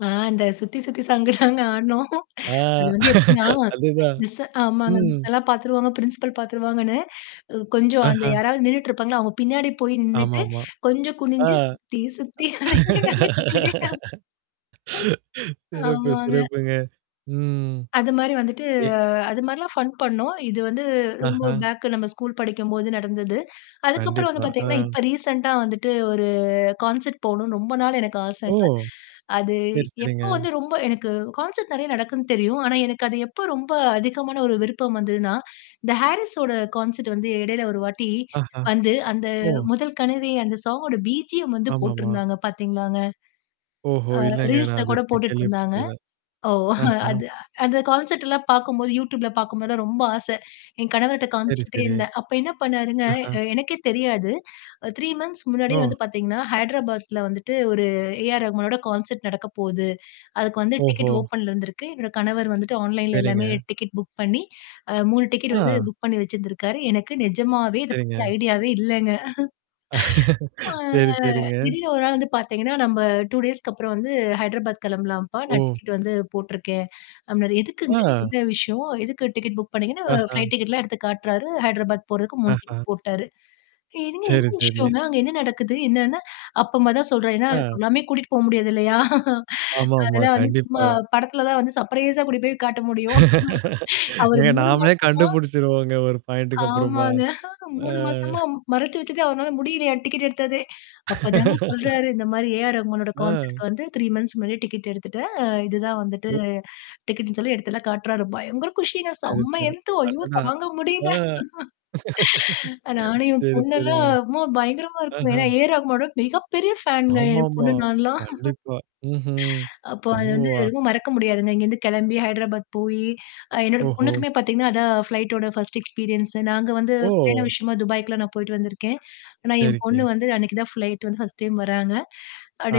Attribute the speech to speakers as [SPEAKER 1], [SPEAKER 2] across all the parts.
[SPEAKER 1] ஆ, அந்த சுத்தி, சுத்தி சாங்குதாங்க ஆடுனோம்.
[SPEAKER 2] ஆ.
[SPEAKER 1] அது வந்து எப்படின்னா,
[SPEAKER 2] அதுதான்.
[SPEAKER 1] மிஸ்ஸு ஆமாங்க.
[SPEAKER 2] ம்.
[SPEAKER 1] மிஸ்ஸலாம் பார்த்துருவாங்க, பிரின்சிபல் பார்த்துருவாங்கன்னு, அ கொஞ்சம் அந்த
[SPEAKER 2] ஆஹா!
[SPEAKER 1] யாராவது நின்னுட்டு இருப்பாங்க, அவுங்க பின்னாடி போய் நின்னுட்டு,
[SPEAKER 2] ஆமாமா.
[SPEAKER 1] கொஞ்சம்
[SPEAKER 2] ஆ.
[SPEAKER 1] குனிஞ்சு சுத்தி, சுத்தி நாங்க சுத்திட்டே அ.
[SPEAKER 2] சிறப்பு,
[SPEAKER 1] ஆமாங்க.
[SPEAKER 2] சிறப்புங்க. ம்.
[SPEAKER 1] அது மாரி வந்துட்டு
[SPEAKER 2] எ
[SPEAKER 1] அது மாரிலாம் ஃபன் பண்ணோம். இது வந்து ரொம்ப
[SPEAKER 2] ஆஹா!
[SPEAKER 1] பேக்கு, நம்ம ஸ்கூல் படிக்கும்போது நடந்தது. அதுக்கப்புறம் வந்து
[SPEAKER 2] கண்டிப்பா.
[SPEAKER 1] பார்த்தீங்கன்னா,
[SPEAKER 2] ஆ.
[SPEAKER 1] இப்ப ரீசென்ண்டா வந்துட்டு ஒரு கான்செர்ட் போகணுன்னு ரொம்ப நாள் எனக்கு
[SPEAKER 2] ஓ!
[SPEAKER 1] ஆசைங்க. அது
[SPEAKER 2] சரி, சரிங்க.
[SPEAKER 1] எப்போ வந்து ரொம்ப எனக்கு கான்செர்ட் நெறைய நடக்குதுன்னு தெரியும். ஆனா, எனக்கு அது எப்ப ரொம்ப அதிகமான ஒரு விருப்பம் வந்ததுன்னா, இந்த ஹாரிஸ்ஸோட கான்செர்ட் வந்து இடையில ஒரு வாட்டி
[SPEAKER 2] ஆஹா!
[SPEAKER 1] வந்து, அந்த
[SPEAKER 2] ஓ!
[SPEAKER 1] "முதல் கனவே" அந்த சாங்கோட பீஜியம் வந்து
[SPEAKER 2] ஆமாமா.
[SPEAKER 1] போட்டுருந்தாங்க பார்த்தீங்களாங்க?
[SPEAKER 2] ஓஹோ!
[SPEAKER 1] அ
[SPEAKER 2] இல்லங்க.
[SPEAKER 1] ரீல்ஸ்ல
[SPEAKER 2] நான்
[SPEAKER 1] கூட
[SPEAKER 2] இதுவரைக்கும்
[SPEAKER 1] போட்டுட்டு இருந்தாங்க.
[SPEAKER 2] கேள்விப்பட்டதில்ல.
[SPEAKER 1] ஓ!
[SPEAKER 2] ஆஹா!
[SPEAKER 1] அது அந்த கான்செல்ட்லாம் பார்க்கும்போது Youtubeல பார்க்கும்போதல்லாம் ரொம்ப ஆசை. என் கணவர்ட்ட
[SPEAKER 2] சரி,
[SPEAKER 1] காமிச்சுக்கிட்டே
[SPEAKER 2] சரி.
[SPEAKER 1] இருந்தேன். அப்ப என்ன பண்ணாருங்க
[SPEAKER 2] ஆஹா!
[SPEAKER 1] எ எனக்கே தெரியாது. 3 மந்த்த்ஸ் முன்னாடியே
[SPEAKER 2] ஓ!
[SPEAKER 1] வந்து பார்த்தீங்கன்னா, ஹைதராபாத்ல வந்துட்டு ஒரு ஏ ஆர் ரகுமனோட கான்செர்ட் நடக்க போகுது. அதுக்கு வந்து
[SPEAKER 2] ஓஹோ!
[SPEAKER 1] டிக்கெட் ஓப்பன்ல இருந்திருக்கு. என்னோட கணவர் வந்துட்டு ஆன்லைன்ல எல்லாமே
[SPEAKER 2] சரிங்க.
[SPEAKER 1] டிக்கெட் புக் பண்ணி, அ 3 டிக்கெட் வந்து
[SPEAKER 2] ஆ.
[SPEAKER 1] புக் பண்ணி வச்சிருந்திருக்காரு. எனக்கு நிஜமாவே இத பத்தி
[SPEAKER 2] சரிங்க.
[SPEAKER 1] ஐடியாவே இல்லங்க. அ.
[SPEAKER 2] சரி,
[SPEAKER 1] ஆ
[SPEAKER 2] சரிங்க.
[SPEAKER 1] திடீர்னு ஒரு நாள் வந்து பார்த்தீங்கன்னா, "நம்ம 2 டேஸ்க்கு அப்புறம் வந்து ஹைதராபாத் கிளம்பலாம்ப்பா. நான்
[SPEAKER 2] ஓ!
[SPEAKER 1] டிக்கெட் வந்து போட்டுருக்கேன்." அப்பிடீன்னாரு. "எதுக்குங்க?
[SPEAKER 2] ஆ.
[SPEAKER 1] என்ன விஷயம்?" எதுக்கு டிக்கெட் புக் பண்ணீங்கன்னு
[SPEAKER 2] ஆஹா!
[SPEAKER 1] ஃப்ளைட் டிக்கெட்லாம் எடுத்து காட்டுறாரு. ஹைதராபாத் போறதுக்கு 3
[SPEAKER 2] ஆஹா!
[SPEAKER 1] டிக்கெட் போட்டுடாரு. "என்னங்க,
[SPEAKER 2] சரி,
[SPEAKER 1] என்ன
[SPEAKER 2] சரி.
[SPEAKER 1] விஷயங்க? அங்க என்ன நடக்குது?" என்னன்னா, அப்பதான் தான் சொல்றாரு. ஏன்னா
[SPEAKER 2] அ.
[SPEAKER 1] சொல்லாமே கூட்டிட்டு போக முடியாது இல்லயா!
[SPEAKER 2] ஆமாமா.
[SPEAKER 1] அதெல்லாம் வந்து
[SPEAKER 2] கண்டிப்பா.
[SPEAKER 1] சும்மா படத்தில தான் வந்து சர்ப்ரைஸா கூட்டிட்டு போய் காட்ட முடியும். அவரு
[SPEAKER 2] ஏங்க
[SPEAKER 1] 3
[SPEAKER 2] நாமளே
[SPEAKER 1] மாசமா
[SPEAKER 2] கண்டுபிடிச்சுருவோங்க, ஒரு பாயிண்ட்டக்கு அப்பறமா.
[SPEAKER 1] ஆமாங்க.
[SPEAKER 2] ஆ.
[SPEAKER 1] 3 மாசமா மறைச்சு வச்சதே, அவருனால முடியலயாம், டிக்கெட் எடுத்ததே. அப்பதாங்க சொல்றாரு, இந்த மாரி ஏ ஆர் ரகுமனோட கான்செர்ட்
[SPEAKER 2] அ.
[SPEAKER 1] வந்து 3 மந்த்ஸ் முன்னாடியே டிக்கெட் எடுத்துட்டேன். அ இதுதான் வந்துட்டு டிக்கெட்ன்னு சொல்லி, எடுத்தத்தெல்லாம் காட்டு்றாரு. பயங்கர குஷிங்க.
[SPEAKER 2] சரி,
[SPEAKER 1] செம்ம
[SPEAKER 2] சரி.
[SPEAKER 1] என்து ஐயோ!
[SPEAKER 2] அடடா!
[SPEAKER 1] தாங்க முடியல.
[SPEAKER 2] ஆ.
[SPEAKER 1] நானும் என்
[SPEAKER 2] சரி,
[SPEAKER 1] பொண்ணெல்லாம்
[SPEAKER 2] சரிங்க.
[SPEAKER 1] "அம்மா பயங்கரமா இருக்கு."
[SPEAKER 2] ஆஹா!
[SPEAKER 1] ஏன்னா ஏ ஆர் ரகுமானோட மிகப்பெரிய ஃபேன்ங்க என்
[SPEAKER 2] ஆமாமா.
[SPEAKER 1] பொண்ணு, நான்லாம்.
[SPEAKER 2] கண்டிப்பா. ம்ஹ்ம்.
[SPEAKER 1] அப்போ அது வந்து
[SPEAKER 2] [unintelligible]
[SPEAKER 1] எதுவும் மறக்க முடியாதுங்க. இங்கேருந்து கிளம்பி ஹைதராபாத் போயி அ என்னோட
[SPEAKER 2] ஓஹோ!
[SPEAKER 1] பொண்ணுக்குமே பார்த்தீங்கன்னா, அதான் ஃப்ளைட்டோட 1 எக்ஸ்பீரியன்ஸ். நாங்க வந்து பயண
[SPEAKER 2] ஓ!
[SPEAKER 1] விஷயமா துபாய்க்குலாம் நான் போயிட்டு வந்திருக்கேன். ஆனா என்
[SPEAKER 2] சரிங்கே.
[SPEAKER 1] பொண்ணு வந்து அன்னக்கி தான் ஃப்ளைட் வந்து ஃபர்ஸ்ட் டைம் வராங்க.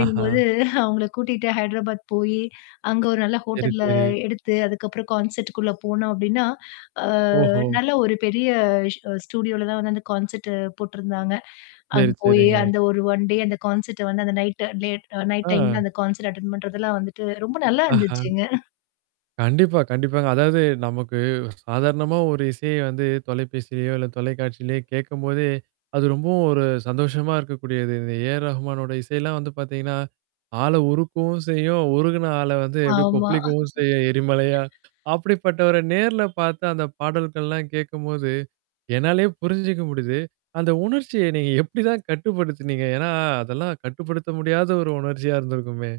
[SPEAKER 2] ஆஹா!
[SPEAKER 1] அவுங்கள கூட்டிட்டு ஹைதராபாத் போயி, அங்க ஒரு நல்ல
[SPEAKER 2] சரி,
[SPEAKER 1] ஹோட்டல்ல
[SPEAKER 2] சரி.
[SPEAKER 1] எடுத்து, அதுக்கப்புறம் கான்செர்ட்குள்ள போனோம் அப்பிடின்னா, ஆ
[SPEAKER 2] ஓஹோ!
[SPEAKER 1] நல்ல ஒரு பெரிய ஸ் ஸ்டுடியோல தான் வந்து அந்த கான்செர்ட் போட்டுருந்தாங்க. அங்க
[SPEAKER 2] சரி,
[SPEAKER 1] போயி
[SPEAKER 2] சரிங்க.
[SPEAKER 1] அந்த ஒரு 1 டே அந்த கான்செர்ட் வந்து அந்த நைட் லேட் நைட்
[SPEAKER 2] ஆ.
[SPEAKER 1] டைம்ல அந்த கான்செர்ட் அட்டெண்ட் பண்றதெல்லாம் வந்துட்டு ரொம்ப நல்லா
[SPEAKER 2] ஆஹா!
[SPEAKER 1] இருந்துச்சுங்க.
[SPEAKER 2] கண்டிப்பா, கண்டிப்பாங்க. அதாவது நமக்கு சாதாரணமா ஒரு இசைய வந்து தொலைபேசிலயோ! இல்ல தொலைக்காட்சியிலயோ கேட்கும்போதே, அது ரொம்பவும் ஒரு சந்தோஷமா இருக்கக்கூடியது. இந்த ஏ ஆர் ரஹ்மானோட இசையில்லாம் வந்து பார்த்தீங்கன்னா, ஆள உருக்கவும் செய்யும். உருகுன ஆள வந்து எப்பிடி,
[SPEAKER 1] ஆமா.
[SPEAKER 2] கொப்பளிக்கவும் செய்யும் எரிமலையா. அப்பிடிப்பட்டவர நேர்ல பார்த்த அந்த பாடல்கள்லாம் கேட்கும்போது, என்னாலயே புரிஞ்சுக்க முடியுது. அந்த உணர்ச்சிய நீங்க எப்பிடிதான் கட்டுப்படுத்தத்துனீங்க? ஏன்னா, அதெல்லாம் கட்டுப்படுத்த முடியாத ஒரு உணர்ச்சியா இருந்திருக்குமே!